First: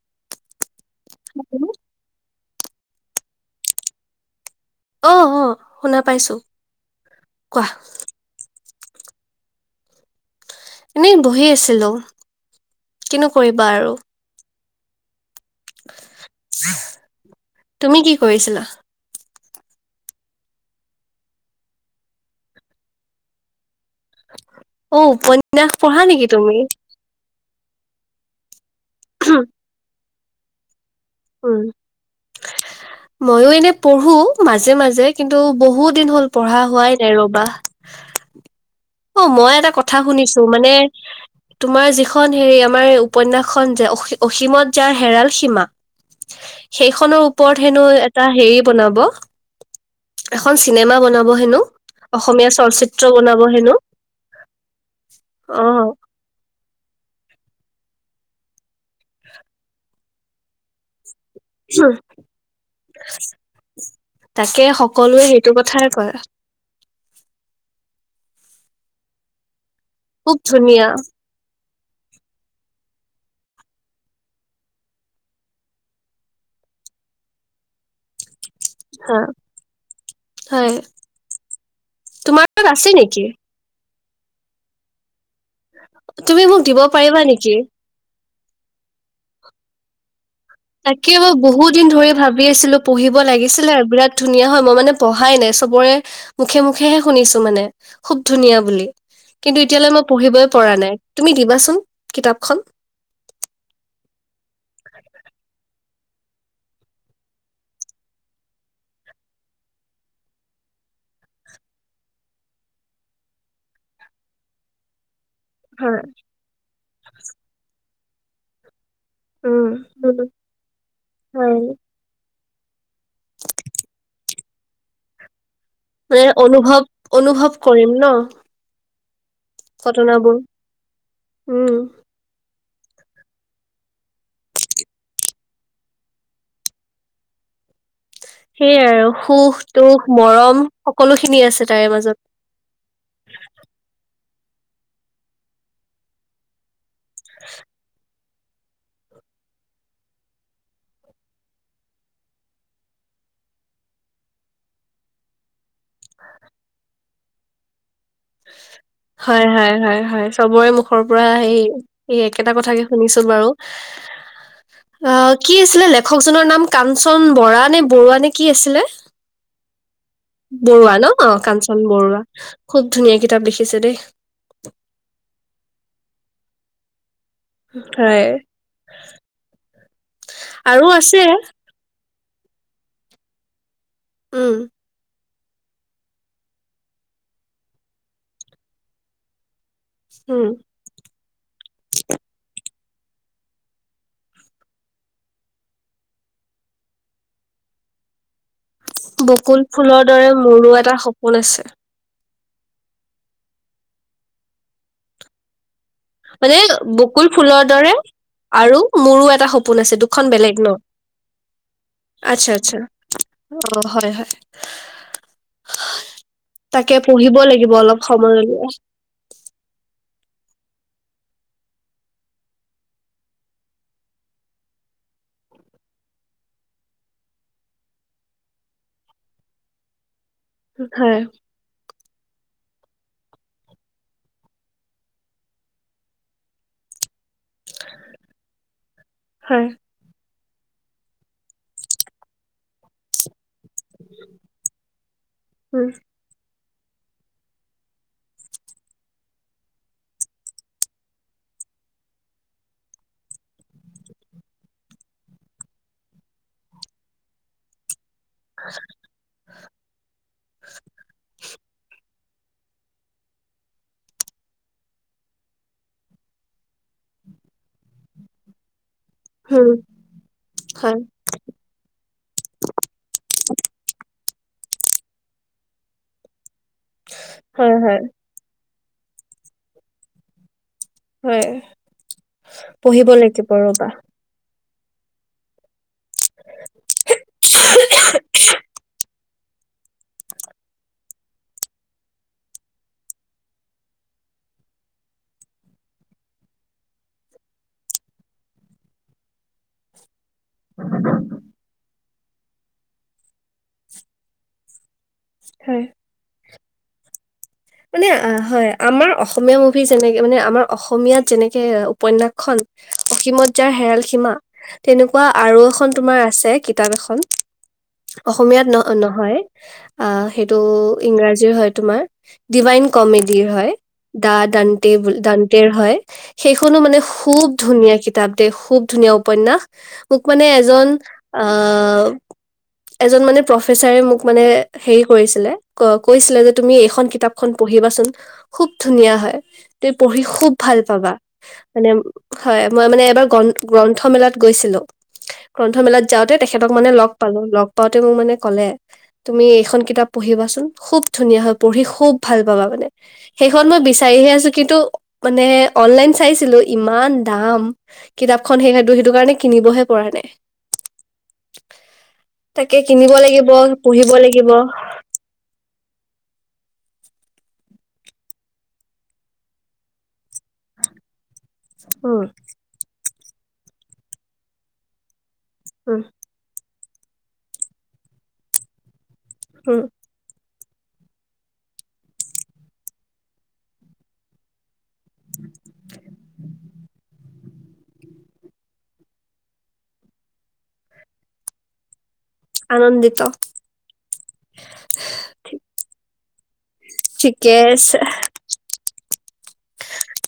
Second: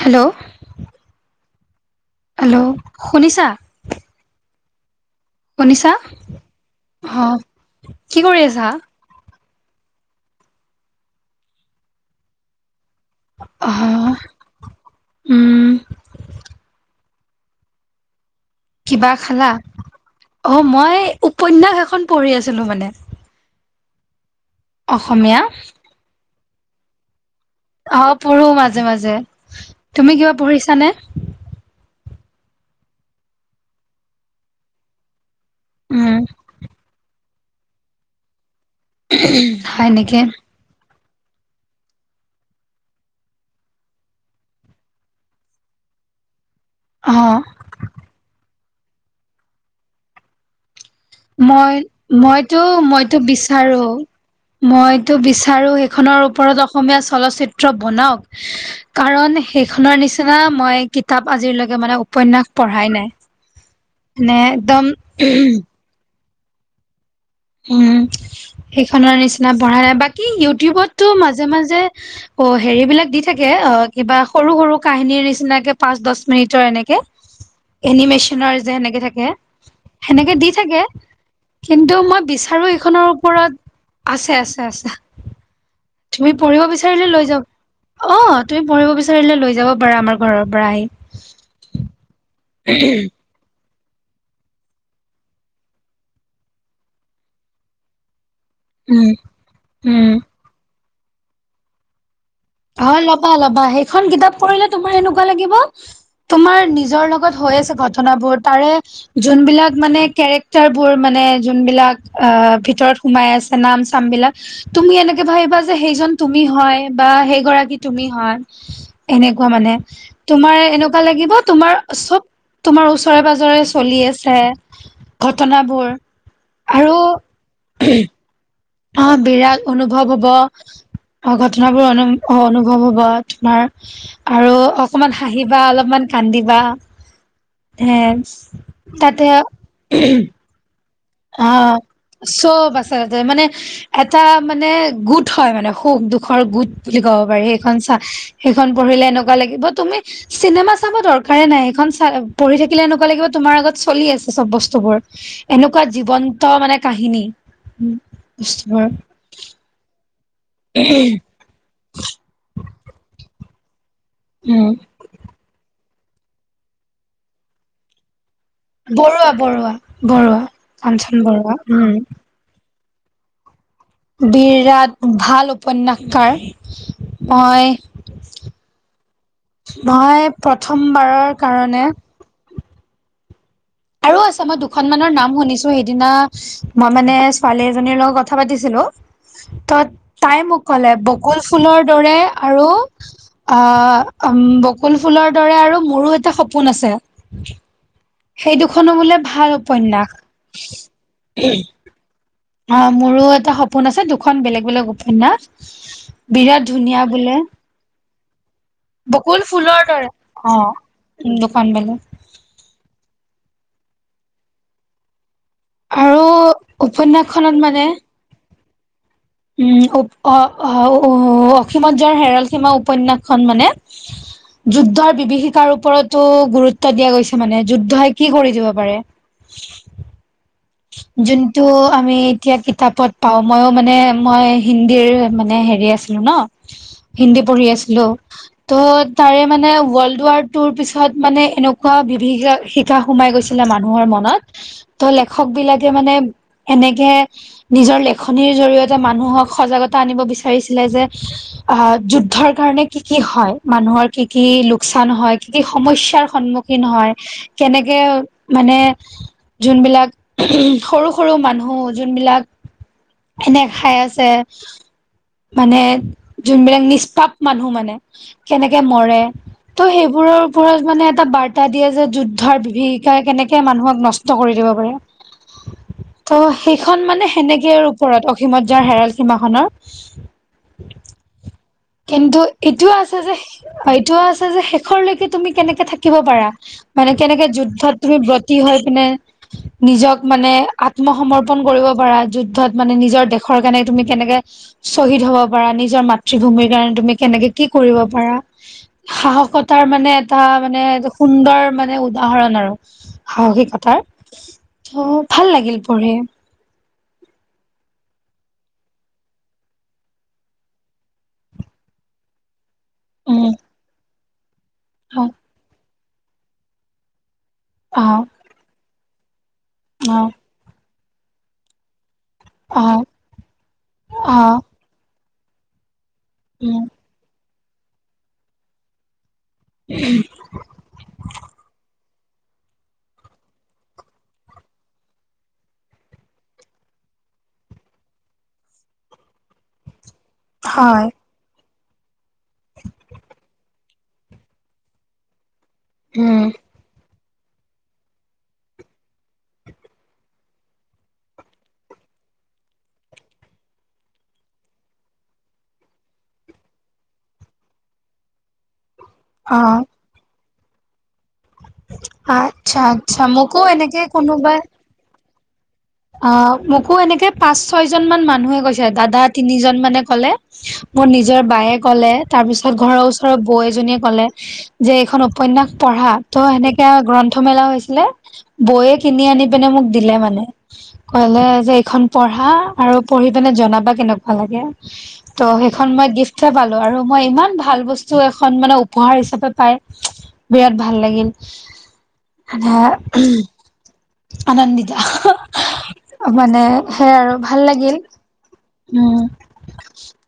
Hello hello hello শুনিছা? অ অ শুনিছা? শুনা পাইছো অ', কোৱা কি কৰি আছা? এনেই বহি আছিলো। কিনো কৰিবা আৰু আহ। তুমি কি কৰিছিলা কিবা খালা? অ', মই উপন্যাস এখন পঢ়ি আছিলোঁ মানে। অ', অসমীয়া উপন্যাস পঢ়া নেকি তুমি? অ', পঢ়োঁ, মাজে, মাজে তুমি কিবা পঢ়িছানে? উম, ময়ো এনে পঢ়ো মাজে, মাজে। কিন্তু বহুত দিন উম হ'ল, পঢ়া হোৱাই নাই ৰ'বা। অ', মই এটা হয় কথা নেকি শুনিছো, মানে তোমাৰ যিখন হেৰি আমাৰ এই উপন্যাসখন যে অ 'অসীমত যাৰ হেৰাল সীমা'। [inaudible] সেইখনৰ ওপৰত হেনো এটা, হেৰি, বনাব চিনেমা বনাব হেনো। মই অসমীয়া মইতো চলচিত্ৰ মইতো বনাব হেনো বিচাৰো মইতো অ বিচাৰোঁ, সেইখনৰ ওপৰত এটা অসমীয়া চলচ্চিত্ৰ বনাওক। কাৰণ সেইখনৰ নিচিনা মই কাৰণ, আজিলৈকে মই তেনে উপন্যাস পঢ়াই নাই মানে তাকে একদম সকলোৱে সেইটো কথাই কয় উম--সেইখনৰ নিচিনা পঢ়া নাই। বাকী খুব ধুনীয়া ইউটিউবতো মাজে-মাজে, অ' হেৰি বিলাক দি থাকে, অ', কিবা সৰু-সৰু কাহিনীৰ নিচিনাকৈ পাঁচ-দচ মিনিটৰ এনেকে এনিমেশ্যনৰ যে সেনেকে হা থাকে, সেনেকে দি হয় থাকে, কিন্তু মই তোমাৰ আৰু তাত আছে এইখনৰ নেকি ওপৰত আছে আছে আছে। তুমি মোক পঢ়িব দিব বিচাৰিলে, পাৰিবা লৈ নেকি যাবা। অ', তুমি পঢ়িব বিচাৰিলে, লৈ যাব পাৰা আমাৰ পৰা। ঘৰৰ আহি তাকে বই বহুত দিন ধৰি ভাবি আছিলো পঢ়িব লাগিছিলে আৰু বিৰাট ধুনীয়া হয় মই মানে পঢ়াই নাই চবৰে মুখে মুখেহে শুনিছো মানে খুব ধুনীয়া বুলি কয়। উম কিন্তু, এতিয়ালৈকে মই উম পঢ়িবই পৰা নাই। তুমি দিবাচোন? কিতাপখন অ', ল'বা ল'বা, সেইখন কিতাপ পঢ়িলে তোমাৰ এনেকুৱা লাগিব তোমাৰ নিজৰ লগত হৈ আছে ঘটনাবোৰ, তাৰে যোনবিলাক মানে কেৰেক্টাৰ বোৰ মানে যোনবিলাক অ' ভিতৰত সোমাই আছে নাম-চাম বিলাক, তুমি এনে ভাবিবা যে, হয় সেইজন তুমি হয়, বা সেইগৰাকী তুমি হয়। এনেকুৱা উম মানে, উম তোমাৰ এনেকুৱা লাগিব হয় তোমাৰ চব তোমাৰ ওচৰে-পাজৰে চলি আছে ঘটনাবোৰ, মানে অনুভৱ আৰু অনুভৱ কৰিম ন অ' বিৰাট অনুভৱ হ'ব, ঘটনাবোৰ অ' উম ঘটনাবোৰ অনু অ অনুভৱ হ'ব তোমাৰ, আৰু অকণমান হাঁহিবা, অলপমান কান্দিবা হে সেয়াই আৰু, সুখ-দুখ, মৰম সকলোখিনি আছে অ', তাৰে মাজত চব আছে তাতে মানে এটা মানে গোট হয় মানে সুখ-দুখৰ গোট বুলি ক'ব পাৰি সেইখন চাই সেইখন পঢ়িলে এনেকুৱা লাগিব তুমি চিনেমা চাব দৰকাৰেই নাই সেইখন চা পঢ়ি থাকিলে এনেকুৱা লাগিব তুমি আমাৰ আগতেই চলি আছে চব বস্তুবোৰ, এনেকুৱা জীৱন্ত মানে কাহিনী। [unintelligible] হয়, হয়, হয়, হয়। চবৰে মুখৰ পৰা সেই একেটা কথাকেই শুনিছোঁন বাৰু। উম অ', কি আছিলে লেখকজনৰ নাম? কাঞ্চন বৰা নে বৰুৱা নে? কি আছিলে বৰুৱা বৰুৱা বৰুৱা বৰুৱা ন কাঞ্চন বৰুৱা কাঞ্চন উম বৰুৱা। খুব ধুনীয়া কিতাপ লিখ বিৰাট ভাল উপন্যাসকাৰ। মই হয় মই আৰু আছে প্ৰথমবাৰৰ কাৰণে আৰু আছে উম, মই দুখনমানৰ নাম শুনিছো সেইদিনা মই মানে ছোৱালী এজনীৰ লগত কথা পাতিছিলো ত তাই উম। মোক কলে বকুল ফুলৰ দৰে আৰু আহ বকুল ফুলৰ দৰে আৰু মোৰো এটা সপোন আছে সেই দুখনো বোলে ভাল বকুল ফুলৰ উপন্যাস দৰে মোৰো এটা সপোন আছে। অ', মোৰো এটা সপোন আছে দুখন বেলেগ- বেলেগ উপন্যাস। মানে বিৰাট ধুনীয়া বকুল বোলে ফুলৰ দৰে আৰু মোৰো বকুল এটা ফুলৰ সপোন আছে দৰে দুখন অ বেলেগ ন দুখন বেলেগ আচ্ছা আচ্ছা অ', হয়-হয় আৰু তাকে পঢ়িব উপন্যাসখনত লাগিব মানে অলপ সময় উলিয়াই। উম অসীমত যাৰ হেৰাল সীমা উপন্যাসখন মানে যুদ্ধৰ বিভীষিকাৰ ওপৰতো গুৰুত্ব দিয়া গৈছে মানে যুদ্ধই কি কৰি দিব পাৰে হয়, যোনটো আমি এতিয়া কিতাপত পাওঁ ময়ো মানে মই হিন্দীৰ মানে হেৰি আছিলো ন হিন্দী পঢ়ি আছিলো ত' তাৰে হয়। মানে ৱৰ্ল্ড ৱাৰ তোৰ পিছত মানে এনেকুৱা বিভীষিকা সোমাই গৈছিলে মানুহৰ মনত ত লে [unintelligible] বিলাকে উম, মানে এনেকে নিজৰ লেখনিৰ জৰিয়তে মানুহক সজাগতা আনিব বিচাৰিছিলে যে অ যুদ্ধৰ কাৰণে কি কি হয় মানুহৰ কি কি লোকচান হয় কি কি সমস্যাৰ সন্মুখ [unintelligible] হয় কেনেকে মানে যোনবিলাক সৰু-সৰু মানুহ যোনবিলাক এনে খাই আছে মানে যোনবিলাক নিষ্পাপ মানুহ মানে কেনেকে মৰে উম। ত' সেইবোৰৰ ওপৰত হয়, মানে এটা বাৰ্তা দিয়ে যে যুদ্ধৰ বিভীষিকা কেনেকে মানুহক নষ্ট কৰি দিব পাৰে ত সেইখন মানে হয়, সেনেকেৰ হয়। ওপৰত অসীমত যাৰ হেৰাল সীমাখনৰ হয়। কিন্তু এইটোও পঢ়িব আছে যে লাগিব ৰ'বা। এইটোও আছে যে শেষৰলৈকে তুমি কেনেকে থাকিব পাৰা মানে কেনেকে যুদ্ধত তুমি ব্ৰতি হৈ পিনে নিজক মানে আত্মসমৰ্পন কৰিব পাৰা যুদ্ধত মানে নিজৰ দেশৰ কাৰণে তুমি কেনেকে শ্বহীদ হ'ব পাৰা নিজৰ মাতৃভূমিৰ কাৰণে তুমি কেনেকে কি কৰিব পাৰা সাহসতাৰ মানে টা, মানে সুন্দৰ মানে উদাহৰণ আৰু সাহসিকতাৰ। ত' ভাল লাগিল হয়। পঢ়ি। মানে হয় আমাৰ অসমীয়া মুভি যেনেকে মানে আমাৰ অসমীয়াত যেনেকে উপন্যাসখন উম অসীমত যাৰ হেৰাল সীমা তেনেকুৱা হয়। আৰু এখন তোমাৰ আছে কিতাপ এখন অ অসমীয়াত ন নহয় অ আহ সেইটো ইংৰাজীৰ হয় তোমাৰ ডিভাইন অ কমেডিৰ হয়, অ দা-ডানটে-ডানটেৰ হয়। সেইখনো উম মানে খুব ধুনীয়া কিতাপ দে খুব ধুনীয়া উপ উপন্যাস মোক মানে এজন আহ এজন মানে প্ৰফেচাৰে মোক মানে হেৰি কৰিছিলে কৈছিলে যে তুমি এইখন কিতাপ খন পঢ়িবাচোন, খুব ধুনীয়া হয়। তুমি পঢ়ি খুব ভাল হয় পাবা। মানে, হয় মই মানে এবাৰ গ গ্ৰন্থমেলাত গৈছিলোঁ। গ্ৰন্থমেলাত যাওঁতে উম তেখেতক মানে লগ পালো লগ পাওঁতে মোক মানে ক'লে তুমি এইখন কিতাপ পঢ়িবাচোন খুব ধুনীয়া হয় পঢ়ি খুব ভাল পাবা মানে সেইখন মই বিচাৰিহে আছো কিন্তু মানে অনলাইন চাইছিলো ইমান দাম কিতাপখন সেই সেইটো কাৰণে অ কিনিবহে পৰা নাই। তাকে আচ্ছা কিনিব আচ্ছা লাগিব মোকো এনেকে পঢ়িব লাগিব। কোনোবাই অ মোকো এনেকে পাঁচ ছয় জনমান মানুহে কৈছে দাদা তিনিজন মানে কলে মোৰ নিজ নিজৰ বায়ে ক'লে উম তাৰ পিছত ঘৰৰ ওচৰৰ বৌ এজনীয়ে ক'লে যে এইখন উপন্যাস উম পঢ়া ত' সেনেকে আৱ গ্ৰন্থ মেলা হৈছিলে বৌৱে কিনি আনি পিনে উম, মোক দিলে মানে। কলে যে এইখন পঢ়া আৰু পঢ়ি পিনে জনাবা কেনেকোৱা লাগে ত' এইখন মই গিফ্ট হে পালো আৰু মই ইমান ভাল বস্তু এখন মানে উপহাৰ হিচাপে পাই বিৰাট ভাল লাগিল আনন্দিত আনন্দিতা। মানে সেই আৰু ঠিকে ভাল আছে। লাগিল উম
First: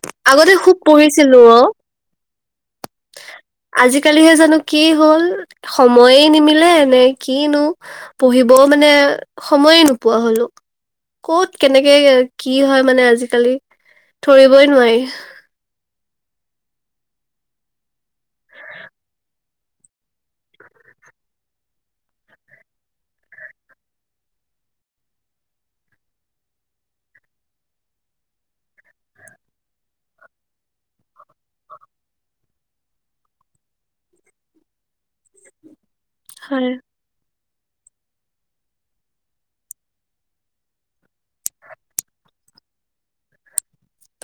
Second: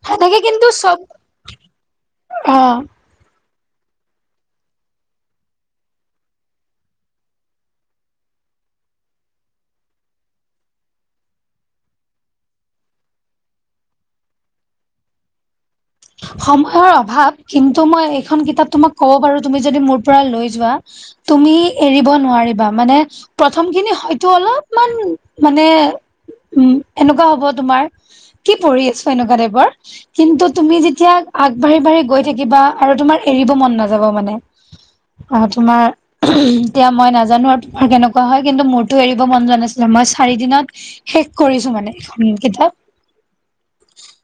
সেনেকে আগতে কিন্তু খুব চব পঢ়িছিলোঁ অ অ আজিকালিহে জানো কি হ'ল সময়ে নিমিলে এনে কিনো পঢ়িবও মানে সময়ে নোপোৱা হলো। কত কেনেকে কি হয় মানে আজিকালি ধৰিবই নোৱাৰি। সময়ৰ অভাৱ কিন্তু মই এইখন কিতাপটো মই ক'ব পাৰো তুমি যদি মোৰ পৰা লৈ যোৱা তুমি এৰিব নোৱাৰিবা মানে প্ৰথম খিনি হয়তো অলপমান মানে উম এনেকুৱা হ'ব তোমাৰ কি পঢ়ি আছো এনেকুৱা টাইপৰ কিন্তু তুমি যেতিয়া আগবাঢ়ি বাঢ়ি গৈ থাকিবা আৰু তুমাৰ এৰিব মন নাযাব মানে অ তোমাৰ হয়, এতিয়া মই নাজানো আৰু আৰু কেনেকুৱা হয় কিন্তু মোৰতো এৰিব মন যোৱা নাছিলে মই চাৰি দিনত শেষ কৰিছো মানে এখন কিতাপ [unintelligible]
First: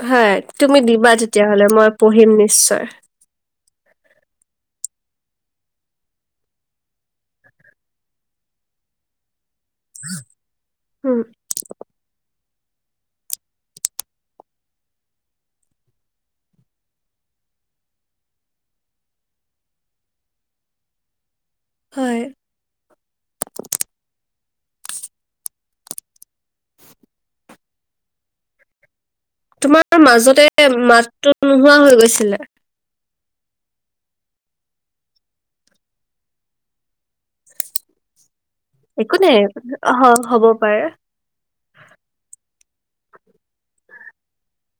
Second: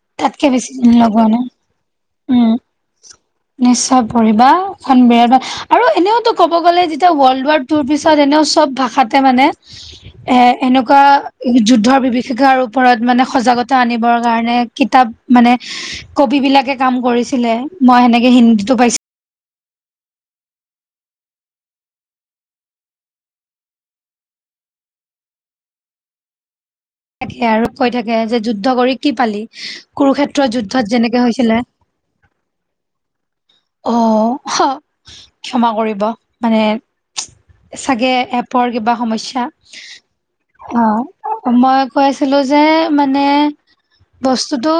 হয় তাতকে বেছি তুমি দিন দিবা লগোৱা নাই তেতিয়াহলে মই পঢ়িম উম নিশ্চয় নিশ্চয় পঢ়া এখন বিৰাট আৰু এনেওতো ক'ব গ'লে যেতিয়া ৱৰ্ল্ড ৱাৰ [unintelligible] পিছত এনে চব ভাষাতে মানে এ এনেকুৱা উম, যুদ্ধৰ বি শিক্ষাৰ ওপৰত মানে সজাগতা আনিবৰ কাৰণে কিতাপ মানে কবি বিলাকে কাম কৰিছিলে মই সেনেকে হিন্দীতো পাইছিলো। হয়। থাকে আৰু কৈ থাকে যে যুদ্ধ কৰি কি পালি তোমাৰ মাজতে কুৰুক্ষেত্ৰ যুদ্ধত যেনেকে মাতটো হৈছিলে? নোহোৱা হৈ গৈছিলে। অ ক্ষমা কৰিব মানে চাগে এপৰ কিবা একো নাই সমস্যা অ', হ'ব পাৰে। অ মই কৈছিলো যে মানে বস্তুটো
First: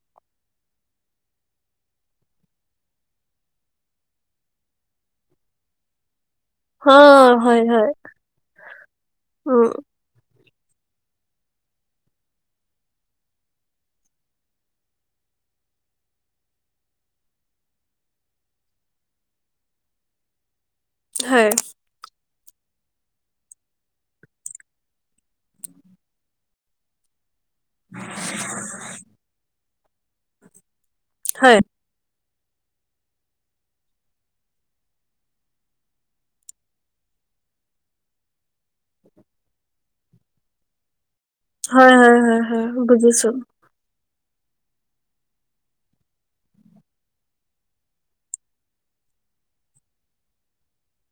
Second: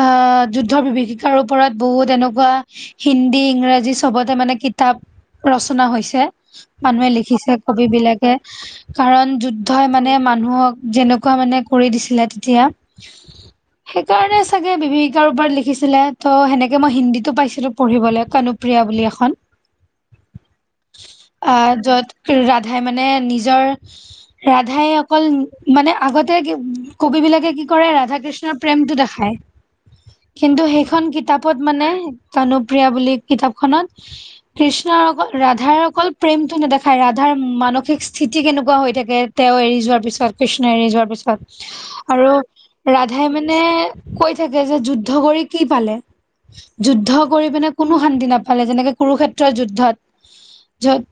আহ যুদ্ধৰ বিভিষিকাৰ ওপৰত বহুত এনেকুৱা হিন্দী ইংৰাজী চবতে মানে কিতাপ ৰচনা হৈছে। মানুহে অ', লিখিছে হয়, কব হয়, বিলাকে কাৰণ উম, যুদ্ধই মানে মানুহক যেনেকুৱা মানে কৰি দিছিলে তেতিয়া সেইকাৰণে চাগে বিভিষিকাৰ ওপৰত লিখিছিলে ত সেনেকে মই হিন্দীতো পাইছিলো। পঢ়িবলৈ কানুপ্ৰিয়া বুলি এখন হয়, আহ য'ত ৰাধাই মানে নিজৰ ৰাধাই অকল মানে আগতে কব বিলাকে কি কৰে, ৰাধা কৃষ্ণৰ প্ৰেমটো দেখাই কিন্তু সেইখন কিতাপত হয়, মানে প্ৰিয়া বুলি কিতাপখনত কৃষ্ণৰ অকল, ৰাধাৰ অকল প্ৰেমটো নেদেখায়, ৰাধাৰ মা মানসিক স্থিতি কেনেকুৱা হৈ থাকে, তেওঁ এৰি যোৱাৰ পিছত কৃষ্ণ এৰি যোৱাৰ পিছ হয়, হয়, হয়, আৰু হয় হয়, ৰাধাই বুজিছো। মানে কৈ থাকে যে, যুদ্ধ কৰি কি পালে? যুদ্ধ কৰি পিনে কোনো শান্তি নাাপালে, যেনেকে কুৰুক্ষেত্ৰৰ যুদ্ধত। য'ত,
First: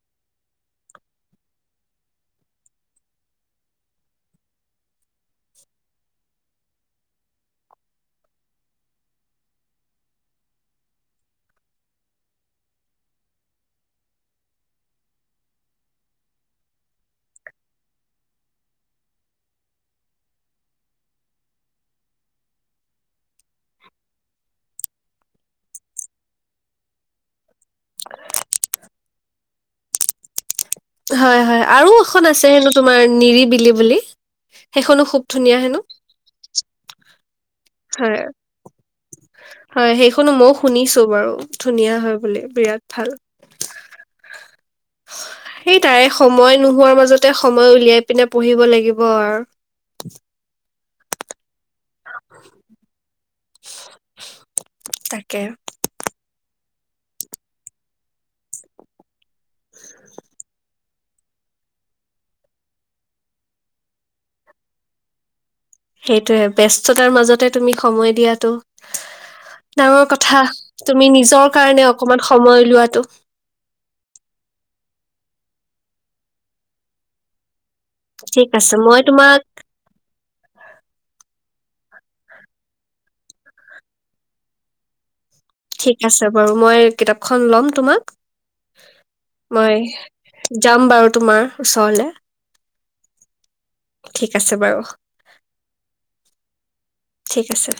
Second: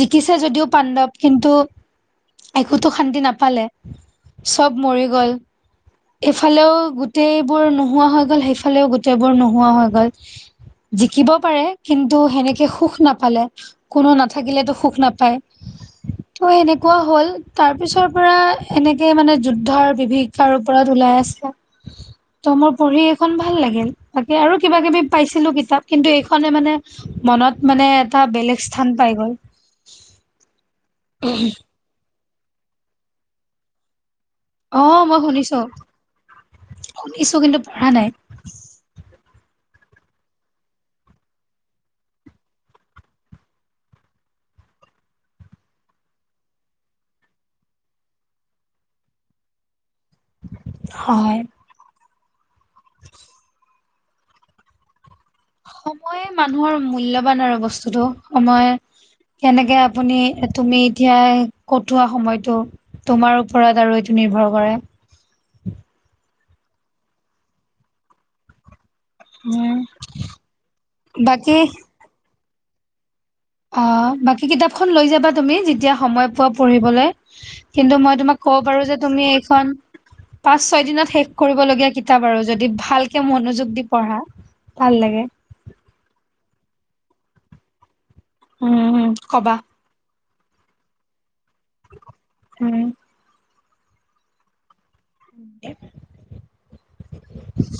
জিকিছে যদিও পাণ্ডৱ কিন্তু একোটো শান্তি নাপালে, চব মৰি গ'ল। এইফালেও গোটেইবোৰ নোহোৱা হৈ গ'ল, সেইফালেও গোটেইবোৰ নোহোৱা হৈ গ'ল। জিকিব পাৰে কিন্তু সেনেকে সুখ নাপালে, কোনো নাথাকিলেতো সুখ নাপায়। ত, এনেকুৱা হ'ল, তাৰ পিছৰ পৰা এনেকে মানে যুদ্ধৰ বিভীকাৰ ওপৰত ওলাই আছে, ত, মোৰ পঢ়ি এখন ভাল লাগিল। বাকী আৰু কিবা, কিবি পাইছিলো কিতাপ কিন্তু এইখনে মানে, মনত মানে এটা বেলেগ স্থান পাই গল। হয়, হয় আৰু এখন আছে হেনো, তোমাৰ নিৰিবিলি বুলি। অ সেইখনো মই খুব ধুনীয়া শুনিছো হেনো। শুনিছো কিন্তু পঢ়া নাই হয়। হয়, সেইখনো মই শুনিছো বাৰু, ধুনীয়া হয় বুলি বিৰাট ভাল। সেইটাই সময় নোহোৱাৰ, মাজতে সময় উলিয়াই পিনে পঢ়িব লাগিব আৰু। [inaudible] হয়। তাকে। সময়ে মানুহৰ মূল্যবান আৰু বস্তুতটো, সময় কেনেকে আপুনি, তুমি এতিয়া কটোৱা সময়টো, তোমাৰ ওপৰত আৰু নিৰ্ভৰ কৰে। সেইটোয়ে, ব্যস্ততাৰ মাজতে তুমি সময় দিয়াটো। উম, ডাঙৰ কথা, তুমি নিজৰ বাকী কাৰণে অকমান সময় লোৱাটো। অ', বাকী কিতাপখন লৈ যাবা তুমি, যেতিয়া সময় পোৱা পঢ়িবলে। কিন্তু মই তোমাক ঠিক ক'ব আছে, পাৰোঁ যে, মই তুমি তোমাক এইখন পাঁচ, ছয়দিনত শেষ পঢ়িবলগীয়া কিতাপ, আৰু যদি ভালকে মনোযোগ দি পঢ়া ভাল লাগে। ঠিক আছে বাৰু, মই কিতাপখন ল'ম, তোমাক উম, কবা। মই যাম বাৰু তোমাৰ ওচৰলে। উম ঠিক আছে বাৰু। ঠিক আছে।